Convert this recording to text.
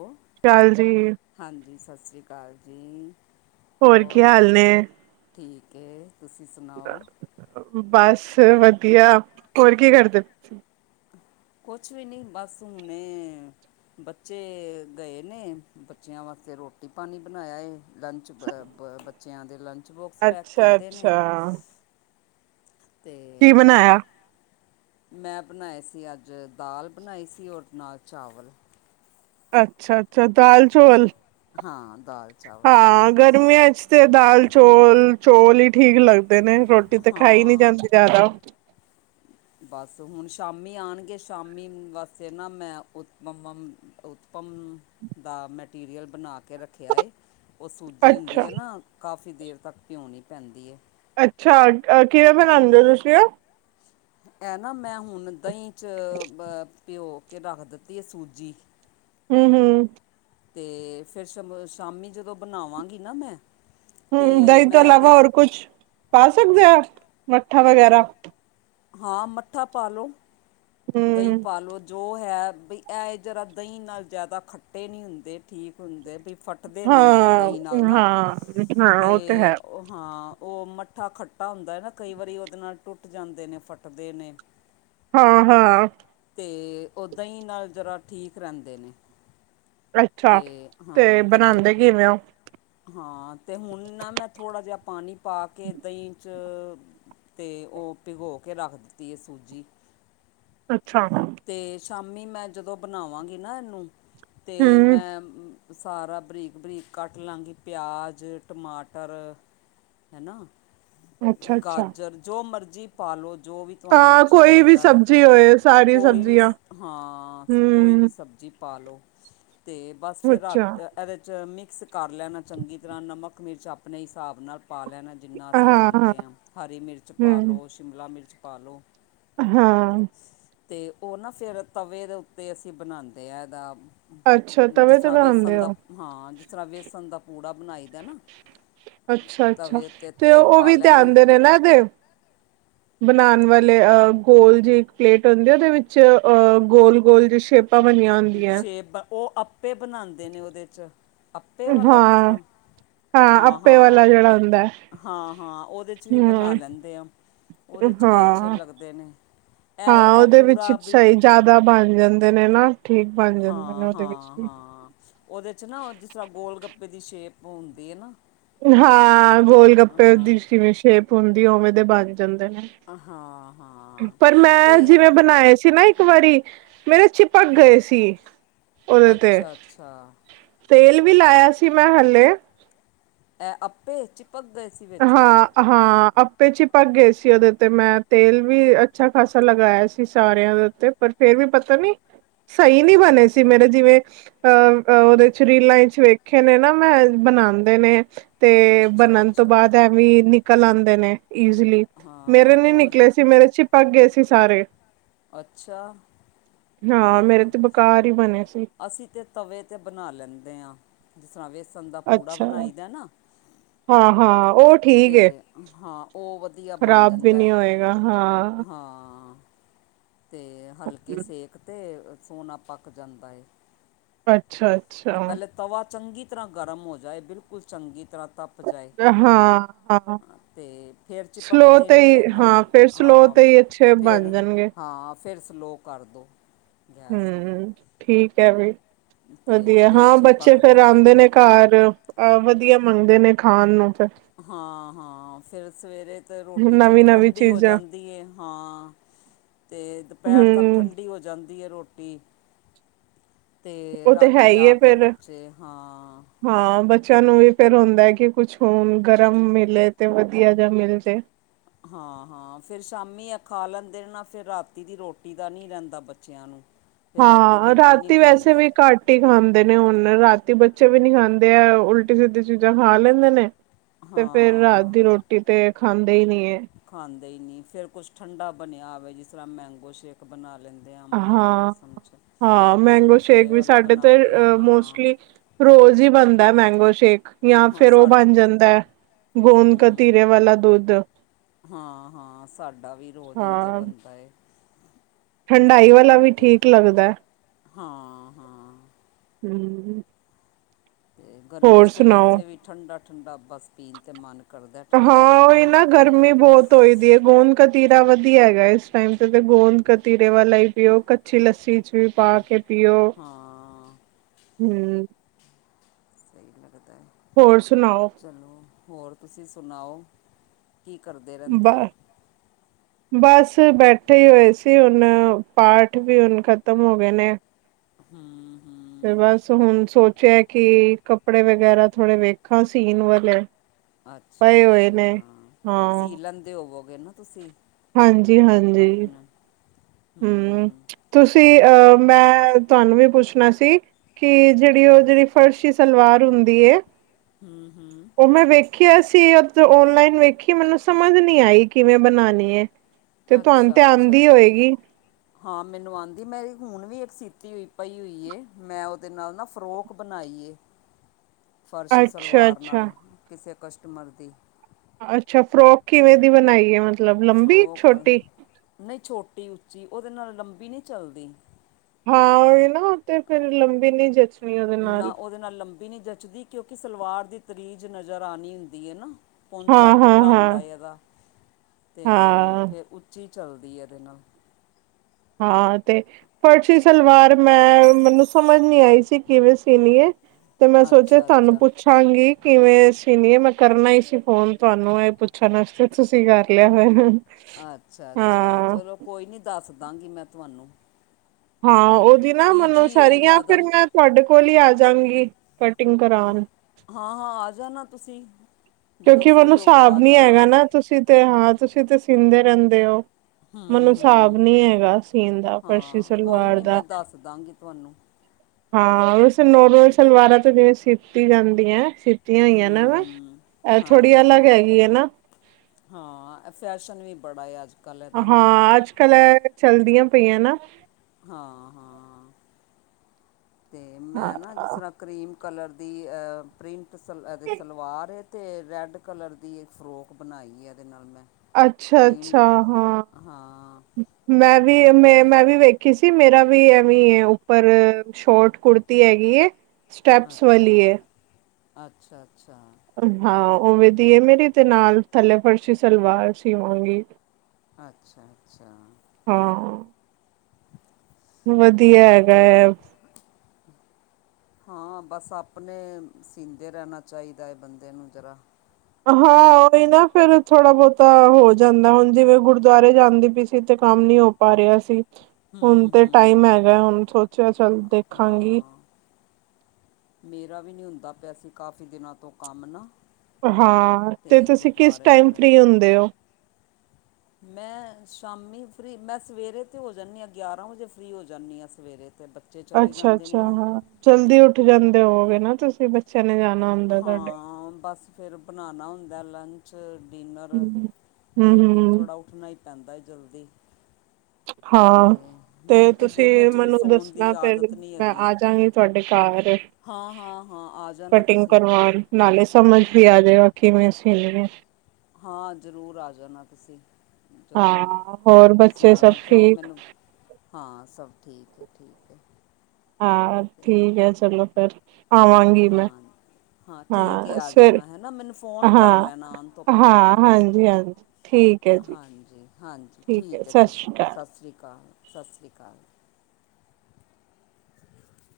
ਹੈ ਟਲ ਜੀ। ਹਾਂਜੀ ਸਸ ਰੀ ਕਾਲ ਜੀ। ਹੋਰ ਕੀ ਹਾਲ ਨੇ? ਠੀਕ ਏ ਤੁਸੀਂ ਸੁਣਾਓ? ਬਸ ਵਧੀਆ, ਹੋਰ ਕੀ ਕਰਦੇ ਤੁਸੀਂ? ਕੁੱਛ ਵੀ ਨੀ ਬਸ ਹੁਨੇ ਬੱਚੇ ਗੇ ਨੇ, ਬੱਚਿਆਂ ਵਾਸਤੇ ਰੋਟੀ- ਪਾਣੀ ਬਣਾ ਆਈ। ਲੰਚ ਬ- ਬ- ਬੱਚਿਆਂ ਦੇ ਲੰਚ ਬੋਕਸ ਪੈਕ ਅੱਛਾ ਕੀਤੇ ਨੇ ਅੱਛਾ ਅਤੇ ਕੀ ਬਣਾਇਆ? ਮੈਂ ਬਣਾਏ ਸੀ ਅੱਜ ਦਾਲ ਬਣਾਈ ਸੀ ਔਰ ਨਾਲ ਚਾਵਲ। ਅੱਛਾ ਅੱਛਾ, ਦਾਲ ਚੌਲ। ਹਾਂ ਦਾਲ ਚਾਵਲ ਹਾਂ ਗਰਮੀਆਂ ਚ ਤੇ ਦਾਲ ਚੌਲ- ਚੋਲ ਈ ਠੀਕ ਲੱਗਦੇ ਨੇ। ਰੋਟੀ ਤੇ ਖਾਈ ਨੀ ਹਾਂ ਜਾਂਦੀ ਜ਼ਿਆਦਾ। ਬਸ ਹੁਣ ਸ਼ਾਮੀ ਆਣਗੇ ਸ਼ਾਮੀ ਵਾਸਤੇ ਨਾ ਮੈਂ ਉਤਮਮ ਉਤਮ ਦਾ ਮੈਟੀਰੀਅਲ ਬਣਾ ਕੇ ਰੱਖਿਆ ਏ। ਉਹ ਸੂਜੀ ਹੁੰਦੀ ਅੱਛਾ ਹੈ ਨਾ, ਕਾਫੀ ਦੇਰ ਤੱਕ ਭਿਉਂਣੀ ਪੈਂਦੀ ਐ। ਅੱਛਾ, ਕਿਵੇਂ ਬਣਾਉਂਦੇ ਹੋ ਤੁਸੀਂ ਉਹ ਇਹ ਨਾ ਮੈਂ ਹੁਣ ਦਹੀਂ ਚ ਭਿਓ ਕੇ ਰੱਖ ਦਿੱਤੀ ਹੈ ਸੂਜੀ ਹੁੰ ਹੂੰ ਅਤੇ ਫਿਰ ਸ਼ਾਮੀਂ ਜਦੋਂ ਬਣਾਵਾਂਗੀ ਨਾ ਮੈਂ ਹਮ ਤੇ ਦਹੀਂ ਤੋਂ ਮੈਂ ਇਲਾਵਾ ਤੇ ਹੋਰ ਕੁਛ ਪਾ ਸਕਦੇ ਹਾਂ, ਮੱਠਾ ਵਗੈਰਾ ਹਾਂ ਮੱਠਾ ਪਾ ਲਓ, ਦਹੀਂ ਹਮ ਪਾ ਲਉ ਜੋ ਹੈ ਵੀ ਇਹ ਜ਼ਰਾ ਦਹੀਂ ਨਾਲ ਜ਼ਿਆਦਾ ਖੱਟੇ ਨਹੀਂ ਹੁੰਦੇ, ਠੀਕ ਹੁੰਦੇ ਵੀ ਫੱਟਦੇ ਨੀ ਹੈ ਹਾਂ ਦਹੀਂ ਨਾਲ ਨਾ ਹਾਂ ਹਾਂ ਉਹ ਤੇ ਹੈ ਉਹ ਹਾਂ ਉਹ ਮੱਠਾ ਖੱਟਾ ਹੁੰਦਾ ਨਾ ਕਈ ਵਾਰੀ ਉਹਦੇ ਨਾਲ ਟੁੱਟ ਜਾਂਦੇ ਨੇ ਫੱਟਦੇ ਨੇ ਹਾਂ -ਹਾਂ ਅਤੇ ਉੱਦਾਂ ਹੀ ਨਾਲ ਜ਼ਰਾ ਠੀਕ ਰਹਿੰਦੇ ਨੇ ਅੱਛਾ, ਅਤੇ ਤੇ ਹਾਂ ਅ ਤੇਥੋ ਬਣਾਂਦੇ ਕਿਵੇਂ ਓ? ਹਾਂ ਅਤੇ ਹੁਣ ਨਾ ਮੈਂ ਥੋੜ੍ਹਾ ਜਿਹਾ ਪਾਣੀ ਪਾ ਕੇ ਦਹੀਂ 'ਚ ਤੇ ਉਹ ਭਿਗੋ ਕੇ ਰੱਖ ਦਿੱਤੀ ਹੈ ਸੂਜੀ ਅੱਛਾ ਤੇ ਸ਼ਾਮੀ ਮੈਂ ਜਦੋਂ ਬਣਾਵਾਂਗੀ ਨਾ ਇਹਨੂੰ ਤੇ ਹੂੰ। ਮੈਂ ਸਾਰਾ ਬਰੀਕ -ਬਰੀਕ ਕੱਟ ਲਾਂਗੀ ਪਿਆਜ਼, ਟਮਾਟਰ ਹੈ ਨਾ ਅੱਛਾ, ਅੱਛਾ। ਗਾਜਰ ਜੋ ਮਰਜ਼ੀ ਪਾਲੋ ਜੋ ਵੀ ਤੁਹਾਨੂੰ ਹਾਂ, ਅੱਛਾ ਕੋਈ ਵੀ ਲੱਗਦਾ ਹੈ, ਸਬਜ਼ੀ ਹੋਏ ਸਾਰੀ ਕੋਈ ਵੀ ਸਬਜ਼ੀਆਂ। ਹਾਂ ਕੋਈ ਵੀ ਹੂੰ, ਸਬਜ਼ੀ ਪਾ ਲਉ ਅਤੇ ਬਸ ਫਿਰ ਅੱਛਾ। ਰਾਤ ਇਹਦੇ 'ਚ ਮਿਕਸ ਕਰ ਲੈਣਾ ਚੰਗੀ ਤਰ੍ਹਾਂ ਨਮਕ, ਮਿਰਚ ਆਪਣੇ ਹਿਸਾਬ ਨਾਲ ਪਾ ਲੈਣਾ। ਜਿੰਨਾ ਅਸੀਂ ਖਾਂਦੇ ਹਾਂ ਹਰੀ ਮਿਰਚ ਪਾ ਹੂੰ। ਲੋ, ਸ਼ਿਮਲਾ ਮਿਰਚ ਪਾ ਲੋ। ਹਾਂ ਤੇ ਉਹ ਨਾ ਫਿਰ ਤਵੇ ਦੇ ਉੱਤੇ ਅਸੀਂ ਬਣਾਉਦੇ ਆ, ਇਹਦਾ ਅੱਛਾ ਜਿਸ ਤਵੇ ਤੇ ਤਰ੍ਹਾਂ ਵੇਸਣ ਬਣਾਂਦੇ ਦਾ ਓ। ਹਾਂ, ਜਿਸ ਤਰ੍ਹਾਂ ਵੇਸਣ ਦਾ ਪੂੜਾ ਬਣਾਈ ਦਾ ਨਾ ਅੱਛਾ- ਅੱਛਾ ਤਵੇ ਉੱਤੇ ਤੇ ਤੇਲ ਉਹ ਪਾ ਵੀ ਤੇ ਲੈਣਾ ਆਂਦੇ ਨੇ ਨਾ ਇਹਦੇ ਬਣਾਉਣ ਵਾਲੇ ਅ ਗੋਲ ਜ ਇੱਕ ਪਲੇਟ ਹੁੰਦੀ ਹੈ, ਉਹਦੇ ਵਿੱਚ ਅ ਗੋਲ -ਗੋਲ ਜਿ ਸ਼ੇਪ ਸ਼ੇਪ ਉਹ ਆਪੇ ਬਣਾਉਂਦੇ ਨੇ, ਉਹਦੇ 'ਚ ਆਪੇ ਵਾਲਾ ਜਿਸ ਹਾਂ। ਤਰ੍ਹਾਂ ਆਪੇ ਹਾਂ ਵਾਲਾ ਜੇੜਾ ਹੁੰਦਾ। -ਹਾਂ, ਉਹਦੇ ਚ ਵੀ ਬਣਾ ਹੂੰ। ਲੈਂਦੇ ਆ। ਉਹਦੇ 'ਚ ਵੀ ਅੱਛੇ ਹਾਂ। ਲੱਗਦੇ ਨੇ। ਇਹ ਹਾਂ ਇਹ ਉਹਦੇ ਵਿੱਚ ਪੂਰਾ ਵੀ ਸਹੀ, ਜ਼ਿਆਦਾ ਬਣ ਜਾਂਦੇ ਨੇ ਨਾ। ਠੀਕ ਬਣ ਜਾਂਦੇ ਨੇ ਹਾਂ- ਉਹਦੇ ਵਿੱਚ ਹਾਂ, ਵੀ ਹਾਂ ਉਹਦੇ 'ਚ ਨਾ ਜਿਸ ਤਰ੍ਹਾਂ ਗੋਲ ਗੱਪੇ ਦੀ ਸ਼ੇਪ ਹੁੰਦੀ ਹੈ ਨਾ। ਹਾਂ ਗੋਲ ਗੱਪੇ ਦੀ ਹਾਂ ਜਿਵੇੰ ਦੀ ਸ਼ੇਪ ਹੁੰਦੀ ਉਵੇਂ ਦੇ ਬਣ ਜਾਂਦੇ ਨੇ। ਹਾਂ ਹਾਂ ਪਰ ਤੇ ਮੈਂ ਜਿਵੇਂ ਬਣਾਏ ਸੀ ਨਾ ਇੱਕ ਵਾਰੀ, ਮੇਰੇ ਚਿਪ ਪਕ ਗਏ ਸੀ, ਉਹਦੇ ਤੇ। ਅੱਛਾ ਅੱਛਾ ਤੇਲ ਵੀ ਲਾਇਆ ਸੀ ਮੈਂ ਹਲੇੇ। ਐ ਆਪੇ ਚਿਪਕ ਗਏ? ਸੀ ਵਿੱਚ ਹਾਂ। ਹਾਂ ਆਪੇ 'ਚ ਹੀ ਚਿਪਕ ਗਏ ਸੀ ਉਹਦੇ ਉਤੇ। ਮੈਂ ਤੇਲ ਵੀ ਅੱਛਾ ਖਾਸਾ ਲਗਾਇਆ ਸੀ, ਸਾਰਿਆਂ ਦੇ ਉੱਤੇ। ਪਰ ਫੇਰ ਵੀ ਪਤਾ ਨੀ, ਸਹੀ ਨਹੀਂ ਬਣੇ ਸੀ ਅੱਛਾ ਮੇਰੇ ਜਿਵੇਂ ਅ ਉਹਦੇ ਚ ਰੀਲਾਂ ਵਿਚ ਵੇਖੇ ਨੇ ਨਾ ਮੈਂ ਬਣਾਦੇ ਨੇ ਤੇ ਬਣ ਅੱਛਾ ਅੱਛਾ ਵੀ ਨਿਕਲ ਆਂਦੇ ਨੇ ਈਜ਼ਲੀ, ਮੇਰੇ ਹਾਂ ਨੀ ਉਹ ਨਿਕਲੇ ਸੀ। ਮੇਰੇ ਚਿਪਕ ਗਏ ਸੀ ਸਾਰੇ। ਅੱਛਾ ਮੇਰੇ ਹਾਂ, ਤੇ ਬੇਕਾਰ ਹੀ ਬਣੇ ਸੀ। ਅਸੀਂ ਤੇ ਤਵੇ ਤੇ ਬਣਾ ਲੈਂਦੇ ਹਾਂ, ਜਿਸ ਤਰ੍ਹਾਂ ਵੇਸਣ ਦਾ ਪੂੜਾ ਅੱਛਾ। ਬਣਾਈ ਦਾ ਨਾ। ਹਾਂ ਹਾਂ ਓ ਠੀਕ ਏ, ਤੇ ਹਾਂ ਉਹ ਵਧੀਆ ਬਣ ਖ਼ਰਾਬ ਵੀ ਜਾਂਦਾ ਹੈ। ਨੀ ਹੋਏਗਾ ਹਾਂ। ਹਾਂ- ਤੇ ਹਲਕੇ ਸੇਕ- ਤੇ ਸੋਣਾ ਪੱਕ ਜਾਂਦਾ ਏ। ਅੱਛਾ। ਅੱਛਾ ਪੈਲੇ ਤਵਾ ਚੰਗੀ ਤਰ੍ਹਾਂ ਗਰਮ ਹੋ ਜਾਏ, ਬਿਲਕੁਲ ਚੰਗੀ ਤਰ੍ਹਾਂ ਤਪ- ਜਾਏ ਹਾਂ-ਹਾਂ ਤੇ ਫੇਰ ਚਿਪਕਦੇ ਨੀ ਏ ਨਾਲ। ਹਾਂ ਫਿਰ ਸਲੋ ਹਾਂ ਤੇ ਹੀ ਅੱਛੇ -ਫੇਰ ਬਣ ਜਾਣਗੇ -ਹਾਂ ਫੇਰ ਸਲੋ ਕਰ ਦੋ। ਗੈਸ ਨੂੰ ਹੂੰਅ ਠੀਕ ਐ ਵੀ, ਤੇ ਵਧੀਆ ਬੜੇ ਹਾਂ ਅੱਛੇ ਬੱਚੇ ਪੱਕ ਫੇਰ ਜਾਂਦੇ ਆਂਦੇ ਨੇ। ਘਾਰ। ਆ ਵਧੀਆ ਮੰਗਦੇ ਨੇ ਖਾਣ ਨੂੰ ਤੇ- ਹਾਂ ਹਾਂ ਫੇਰ ਸਵੇਰੇ- ਤੇ ਰੋਟੀ ਚਲੋ ਨਵੀਂ ਨਵੀਂ ਠੰਡੀ ਹੋ ਚੀਜ਼ਾਂ ਜਾਂਦੀ ਏ ਹਾਂ। ਤੇ ਦਪੈਰ ਤੱਕ ਹਮ ਠੰਡੀ ਹੋ ਜਾਂਦੀ ਏ ਰੋਟੀ। ਤੇ ਉਹ ਹੈ ਰਾਤੀ ਹੀ ਆ ਹੈ ਕੇ ਫੇਰ ਬੱਚੇ ਹਾਂ। ਹਾਂ ਬੱਚਿਆਂ ਨੂੰ ਵੀ ਫੇਰ ਹੁੰਦਾ ਏ ਕੀ, ਕੁਛ ਹੁਣ ਗਰਮ ਮਿਲੇ ਤੇ ਵਧੀਆ ਜਾ ਮਿਲ ਜੇ। ਹਾਂ ਹਾਂ ਫੇਰ ਸ਼ਾਮੀ ਏ ਖਾ ਲੈਂਦੇ ਨੇ ਨਾ, ਫੇਰ ਰਾਤੀ ਦੀ ਰੋਟੀ ਦਾ ਨੀ ਰੈਂਦਾ ਬੱਚਿਆਂ ਨੂੰ। ਫਿਰ ਰਾਤੀ ਹਾਂ, ਰੋਟੀ ਨਹੀਂ ਰਾਤੀ ਵੈਸੇ ਖਾਂਦੇ ਵੀ ਘੱਟ- ਘਟ ਈ ਖਾਂਦੇ ਨੇ, ਹੁਣ ਰਾਤੀ ਬੱਚੇ ਵੀ ਨੀ ਖਾਂਦੇ, ਐ ਉਲਟੀ ਸਿੱਧੀ ਚੀਜ਼ਾਂ ਖਾ ਲੈਂਦੇ ਨੇ। ਤੇ ਫੇਰ ਰਾਤ ਹਾਂ ਦੀ ਰੋਟੀ ਤੇ ਖਾਂਦੇ ਈ ਨੀ ਏ। ਖਾਂਦੇ ਈ ਨੀ, ਫੇਰ ਕੁਛ ਠੰਡਾ ਬਣਿਆ ਓਵੇ, ਜਿਸ ਤਰ੍ਹਾਂ ਮੈਂਗੋ ਸ਼ੇਕ- ਬਣਾ ਲੈਂਦੇ ਆ, ਅੰਬਾਂ ਦੇ ਹਾਂ ਮੌਸਮ 'ਚ। ਹਾਂ ਮੈਂਗੋ ਰੂਹ ਅਫਜ਼ੇ ਸ਼ੇਕ ਵੀ ਵਾਲਾ ਸਾਡੇ ਬਣਾ ਤੇ ਲਿਆ ਅ ਹਾਂ ਮੋਸਟਲੀ- ਰੋਜ਼ ਈ ਬਣਦਾ ਮੈਂਗੋ ਸ਼ੇਕ। ਜਾਂ ਹਾਂ ਫੇਰ ਓ ਸਾ ਬਣ ਜਾਂਦਾ ਗੂੰਦ ਹੂੰ ਕਤੀਰੇ ਵਾਲਾ ਦੁੱਧ। ਹਾਂ ਹਾਂ ਸਾਡਾ ਵੀ ਰੋਜ਼ ਇੰਝੇ ਹਾਂ ਬਣਦਾ ਏ। ਠੰਡਾਈ ਵਲਾ ਵੀ ਤੇ ਠੀਕ ਲੱਗਦਾ। ਹਾਂ- ਹਾਂ। ਹੂੰਅ ਹੂੰ। ਤੇ ਗਰਮੀ 'ਚ ਤੇ ਸੁਣਾਓ ਵੈਸੇ ਵੀ ਠੰਡਾ-ਠੰਡਾ ਬਸ ਪੀਣ ਤੇ ਮਨ- ਕਰਦਾ ਹਾਂ ਠੰਡਾ ਪੀ ਓਹੀ ਲਓ ਨਾ ਗਰਮੀ ਬੋਤ- ਧੋਈ ਦੀ ਏ। ਗੋਂਦ ਕਤੀਰਾ ਵਧੀਆ ਹੈਗਾ, ਇਸ ਟਾਈਮ ਤੇ ਤੇ ਗੋਂਦ- ਕਤੀਰੇ ਵਾਲਾ ਈ ਪੀਓ, ਕੱਚੀ ਲੱਸੀ 'ਚ ਵੀ ਪਾ ਕੇ ਪੀਓ। ਹਾਂ ਹੂੰਅ ਸਈ ਲੱਗਦਾ ਐ। ਹੋਰ ਸੁਣਾਓ। ਚਲੋ ਹੋਰ ਤੁਸੀਂ ਸੁਣਾਓ, ਕੀ ਕਰਦੇ ਬ ਰੈਂਦੇ ਓ। ਬਸ ਬੈਠੇ ਈ ਓਏ ਸੀ, ਹੁਣ ਪਾਠ ਵੀ ਹੁਣ ਖਤਮ ਹੋ ਗੇ ਨੇ। ਹੂੰਅ ਹੂੰ ਤੇ ਬਸ ਹੁਣ ਸੋਚਿਆ ਕੀ ਕੱਪੜੇ ਵਗੈਰਾ ਥੋੜੇ ਵੇਖਾਂ ਸੀਨ ਵਲੇ। ਅੱਛਾ ਅੱਛਾ ਹਾਂ ਸੀ ਲੈਂਦੇ ਹੋਵੋਗੇ ਨਾ ਤੁਸੀਂ। ਹਾਂਜੀ ਹਾਂਜੀ ਆਪਣਾ ਹੂੰ। ਤੁਸੀਂ ਅਹ ਮੈਂ ਤੁਆਨੂੰ ਵੀ ਪੁੱਛਣਾ ਸੀ। ਕੀ ਜੜੀ ਓ ਜੜੀ ਫਰਸ਼ੀ ਸਲਵਾਰ ਹੁੰਦੀ ਏ। ਹੂੰ ਹੂੰ ਓ ਮੈਂ ਵੇਖਿਆ ਸੀ ਓਰ'ਚ, ਓਨਲਾਈਨ ਵੇਖੀ ਮੈਨੂੰ ਸਮਝ ਨੀ ਆਈ ਕਿਵੇਂ ਬਣਾਣੀ ਏ। ਤੇ ਤੁਹਨ ਅੱਛਾ ਤਾ ਆਉਂਦੀ ਅੱਛਾ ਹੋਏਗੀ। ਹਾਂ, ਮੈਨੂੰ ਆਉਂਦੀ ਮੇਰੀ ਹੁਣ ਵੀ ਇੱਕ ਸੀਤੀ ਹੋਈ ਪਈ ਹੋਈ ਮੈਂ ਉਹਦੇ ਨਾਲ ਨਾ ਫਰੋਕ ਇਕ ਬਣਾਈ ਏ, ਫਰਸ਼ੀ ਅੱਛਾ ਸਲਵਾਰ ਨਾਲ ਅੱਛਾ ਕਿਸੇ ਕਸਟਮਰ ਦੀ। ਅੱਛਾ, ਫਰੋਕ ਕਿਵੇਂ ਦੀ ਬਣਾਈ ਹੈ ਮਤ ਫਰੋਕ ਨਹੀਂ, ਛੋਟੀ ਉੱਚੀ ਉਹਦੇ ਨਾਲ ਲੰਬੀ ਨਹੀਂ ਚੱਲਦੀ। ਹਾਂ, ਹੋਈ ਨਾ ਤੇ ਫੇਰ ਲੰਬੀ ਨੀ ਜਚ ਨਾ, ਉਹਦੇ ਨਾਲ ਲੰਬੀ ਨਹੀਂ ਜੱਚਦੀ ਕਿਉਂਕਿ ਸਲਵਾਰ ਦੀ ਤਰੀਜ਼ ਨਜ਼ਰ ਆਉਣੀ ਹੁੰਦੀ ਹੈ ਨਾ। ਪਹੁੰਚਾ ਹਾਂ, ਹਾਂ, ਖੁੱਲ੍ਹਾ ਹੁੰਦਾ ਹਾਂ, ਹੈ ਇਹਦਾ, ਤੇ ਹਾਂ, ਫਿਰ ਉੱਚੀ ਚੱਲਦੀ ਹੈ ਇਹਦੇ ਨਾਲ। ਹਾਂ ਤੇ ਫਰਸ਼ੀ ਸਲਵਾਰ ਮੈਂ ਮੈਨੂੰ ਸਮਝ ਨੀ ਆਈ ਸੀ ਕਿਵੇਂ ਸੀਣੀਏ? ਤੇ ਮੈਂ ਸੋਚਿਆ ਅੱਛਾ ਤੁਹਾਨੂੰ ਅੱਛਾ ਪੁੱਛ ਕਹਾਗੀ, ਕਿਵੇਂ ਸੀਨੀ ਮੈਂ ਕਰਨਾ ਹੀ ਸੀ ਫੋਨ ਤੁਹਾਨੂੰ, ਇਹ ਪੁੱਛਣ ਵਸਤੇ ਤੁਸੀਂ ਕਰ ਲਿਆ ਫਿਰ ਅੱਛਾ-ਅੱਛਾ, ਹਾਂ। ਚਲੋ ਕੋਈ ਨੀ ਦੱਸ ਦਾਂਗੀ ਮੈਂ ਤੁਹਾਨੂੰ। ਹਾਂ, ਉਹਦੀ ਨਾ ਮੈਨੂੰ ਈਜੀ ਏ ਸਰੀ ਜਾਂ ਫਿਰ ਜ਼ਿਆਦਾ ਮੈਂ ਤੁਹਾਡੇ ਕੋਲ ਹੀ ਆ ਜਾਗੀ ਕਟਿੰਗ ਕਰਾਉਣ ਹਾਂ-ਹਾਂ, ਆ ਜਾਣਾ ਤੁਸੀਂ। ਜਦੋਂ ਕਿਉਂਕਿ ਫ੍ਰਰੀ ਮੈਨੂੰ ਹੋਵੋ ਹਿਸਾਬ ਆ ਨੀ ਜਾਣਾ ਹੈਗਾ ਨਾ ਤੁਸੀਂ ਤੇ ਹਾਂ ਤੁਸੀਂ ਤੇ ਸੀਂਦੇ ਰਹਿੰਦੇ ਹੋ। ਹੂੰ ਮੈਨੂੰ ਹਿਸਾਬ ਹੂੰ ਨੀ ਹੈਗਾ ਸੀਨ ਦਾ ਫਰਸ਼ੀ ਹਾਂ ਕੋਈ ਸਲਵਾਰ ਨਹੀਂ ਦਾ। ਮੈਂ ਦੱਸ ਦਾਂਗੀ ਤੁਹਾਨੂੰ ਹਾਂ, ਨੋਰਮਲ ਸਲਵਾਰਾਂ ਤੇ ਜਿਵੇਂ ਸੀਤੀ ਜਾਂਦੀਆਂ, ਸੀ ਹੂੰ -ਹੂੰ। ਇਹ ਹਾਂ ਥੋੜ੍ਹੀ ਅਲੱਗ ਹਾਂ ਹੈਗੀ ਹੈ ਨਾ। ਹਾਂ, ਇਹ ਫੈਸ਼ਨ ਵੀ ਬੜਾ ਹੈ ਅਜ ਹਾਂ, ਅੱਜ-ਕੱਲ੍ਹ ਇਹ ਚੱਲਦੀਆਂ ਪਈਆਂ ਨਾ। ਹਾਂ-ਹਾਂ, ਤੇ ਮੈਂ ਨਾ ਜਿਸ ਤਰ੍ਹਾਂ ਕਰੀਮ ਕਲਰ ਦੀ ਪ੍ਰਿੰਟ ਸਲ ਇਦੇ ਚੋ ਸਲਵਾਰ ਏ ਤੇ ਰੈਡ ਕਲਰ ਦੀ ਇੱਕ ਫਰੋਕ ਬਣਾਈ ਹੈ ਇਹਦੇ ਨਾਲ ਮੈਂ। ਕਰੀਮ ਅੱਛਾ-ਅੱਛਾ, ਹਾਂ ਹਾਂ ਮੈਂ ਵੀ ਮੈਂ ਅਤੇ ਮੈਂ ਵੀ ਵੇਖ ਕਿਸੀ ਮੇਰਾ ਵੀ ਐਵੇਂ ਹੈ ਉੱਪਰ ਸ਼ੋਟ ਕੁਰਤੀ ਹੈਗੀ ਏ। ਅੱਛਾ-ਅੱਛਾ-ਅੱਛਾ। ਹਾਂ, ਉਵੇ ਦੀ ਹੈ ਮੇਰੀ ਤੇ ਨਾਲ ਥੱਲੇ ਫਰਸ਼ੀ ਸਲਵਾਰ ਸੀਵਾਂਗੀ। ਅੱਛਾ-ਅੱਛਾ। ਹਾਂ, ਵਧੀਆ ਹੈਗਾ ਹੈ। ਹ [unintelligible] ਹਾਂ, ਬਸ ਆਪਣੇ ਸੀਦੇ ਰਹਿਣਾ ਚਾਹੀਦਾ ਹੈ ਬੰਦੇ ਨੂੰ ਜਰਾ। ਹਾਂ, ਉਹੀ ਨਾ ਫੇਿਰ ਥੋੜਾ ਬਹੁਤਾ ਹੋ ਜਾਂਦਾ ਹੁਣ ਜਿਵੇਂ ਗੁਰਦੁਆਰੇ ਜਾਂਦੀ ਪਈ ਸੀ। ਤੇ ਕੰਮ ਨੀ ਹੋ ਪਾ ਰਿਹਾ ਸੀ, ਹੁਣ ਹੂੰ ਤੇ ਟਾਈਮ ਹੂੰ ਹੈਗਾ ਹੁਣ ਸ ਚਾ ਚੱਲ ਦੇਖਾਂਗੀ। ਹਾਂ ਮੇਰਾ ਵੀ ਨਹੀਂ ਹੁੰਦਾ ਪਿਆ ਸੀ, ਕਾਫੀ ਦਿਨਾਂ ਤੋਂ ਕੰਮ ਨਾ। ਹਾਂ, ਤੇ, ਤੁਸੀਂ ਕਿਸ ਗੁਰਦੁਆਰੇ ਟਾਈਮ ਚਲੇ ਫ੍ਰਰੀ ਹੁੰਦੇ ਔ? ਮੈਂ ਸ਼ਾਮੀ ਫ੍ਰੀ, ਮੈਂ ਸਵੇਰੇ ਤੋਂ ਹੋ ਜਾਂਨੀ ਆ ਗਿਆਰਾਂ ਵਜੇ ਫ੍ਰੀ ਹੋ ਜਾਂਨੀ ਆ, ਸਵੇਰੇ ਤੇ ਬ ਅੱਛਾ-ਅੱਛਾ ਹਾਂ, ਜਲਦੀ ਉੱਠ ਜਾਂਦੇ ਹੋਵੋਗੇ ਨਾ ਤੁਸੀਂ ਬੱਚਿਆਂ ਨੇ ਜਾਣਾ ਹੂੰ ਹਾਂ, ਬਸ ਫਿਰ ਬਣਾਣਾ ਹੁੰਦਾ ਏ ਲੰਚ, ਡਿਨਰ ਹਮ ਹਮ ਤੇ ਫਿਰ ਹਮ ਥੋੜਾ ਉੱਠਣਾ ਹੀ ਪੈਂਦਾ ਏ ਜਲਦੀ। ਤੇ ਹਾਂ! ਤੇ ਮੈਨੂੰ ਦਿਨ ਤੁਸੀਂ ਵਿੱਚ ਵੀ ਮੈਨੂੰ ਸੌਣ ਦੀ ਦੱਸਣਾ ਫਿਰ ਆਦਤ ਨਹੀਂ ਮੈਂ ਹੈਗੀ ਆਜਾਂਗੀ ਤੁਹਾਡੇ ਘਾਰ। ਹਾਂ- ਹਾਂ- ਹਾਂ। ਆ ਜਾਂਣਾ ਤੁਸੀਂ। ਨਾਲੇ ਸਮਝ ਵੀ ਆ ਜਾਏਗਾ। ਕਿਵੇਂ ਸੀਨੀ ਏ। ਹਾਂ! ਜ਼ਰੂਰ ਆ ਜਾਣਾ ਤੁਸੀਂ। ਜਦੋਂ। ਹਾਂ ਹੋਰ ਤੁਸੀਂ ਬੱਚੇ ਸਭ ਆਣਾ ਚਾਹੋ ਠੀਕ ਮੈਨੂੰ ਹਾਂ! ਸਭ ਠੀਕ ਏ। ਠੀਕ ਏ। ਹਾਂ! ਠੀਕ ਐ। ਚਲੋ ਫੇਰ ਆਵਾਂਗੀ। ਮੈਂ ਹਾਂ। ਹਾਂ ਠੀਕ ਐ। ਆ ਜਾਣਾ ਹੈਨਾ। ਮੈਨੂੰ ਫੋਨ ਕਰ ਹਾਂ ਲੈਣਾ ਆਣ ਤੋਂ ਪਹਿਲੇ ਹਾਂ ਨਾ। ਹਾਂਜੀ ਹਾਂਜੀ ਠੀਕ ਹੈ ਜੀ ਹਾਂਜੀ-ਹਾਂਜੀ ਹੈ ਠੀਕ ਏ ਜੀ ਸਤਿ ਚਲੋ। ਸ਼੍ਰੀ ਅਕਾਲ ਸੱਸਰੀ ਕਾਲ। ਸੱਸਰੀ ਕਾਲ।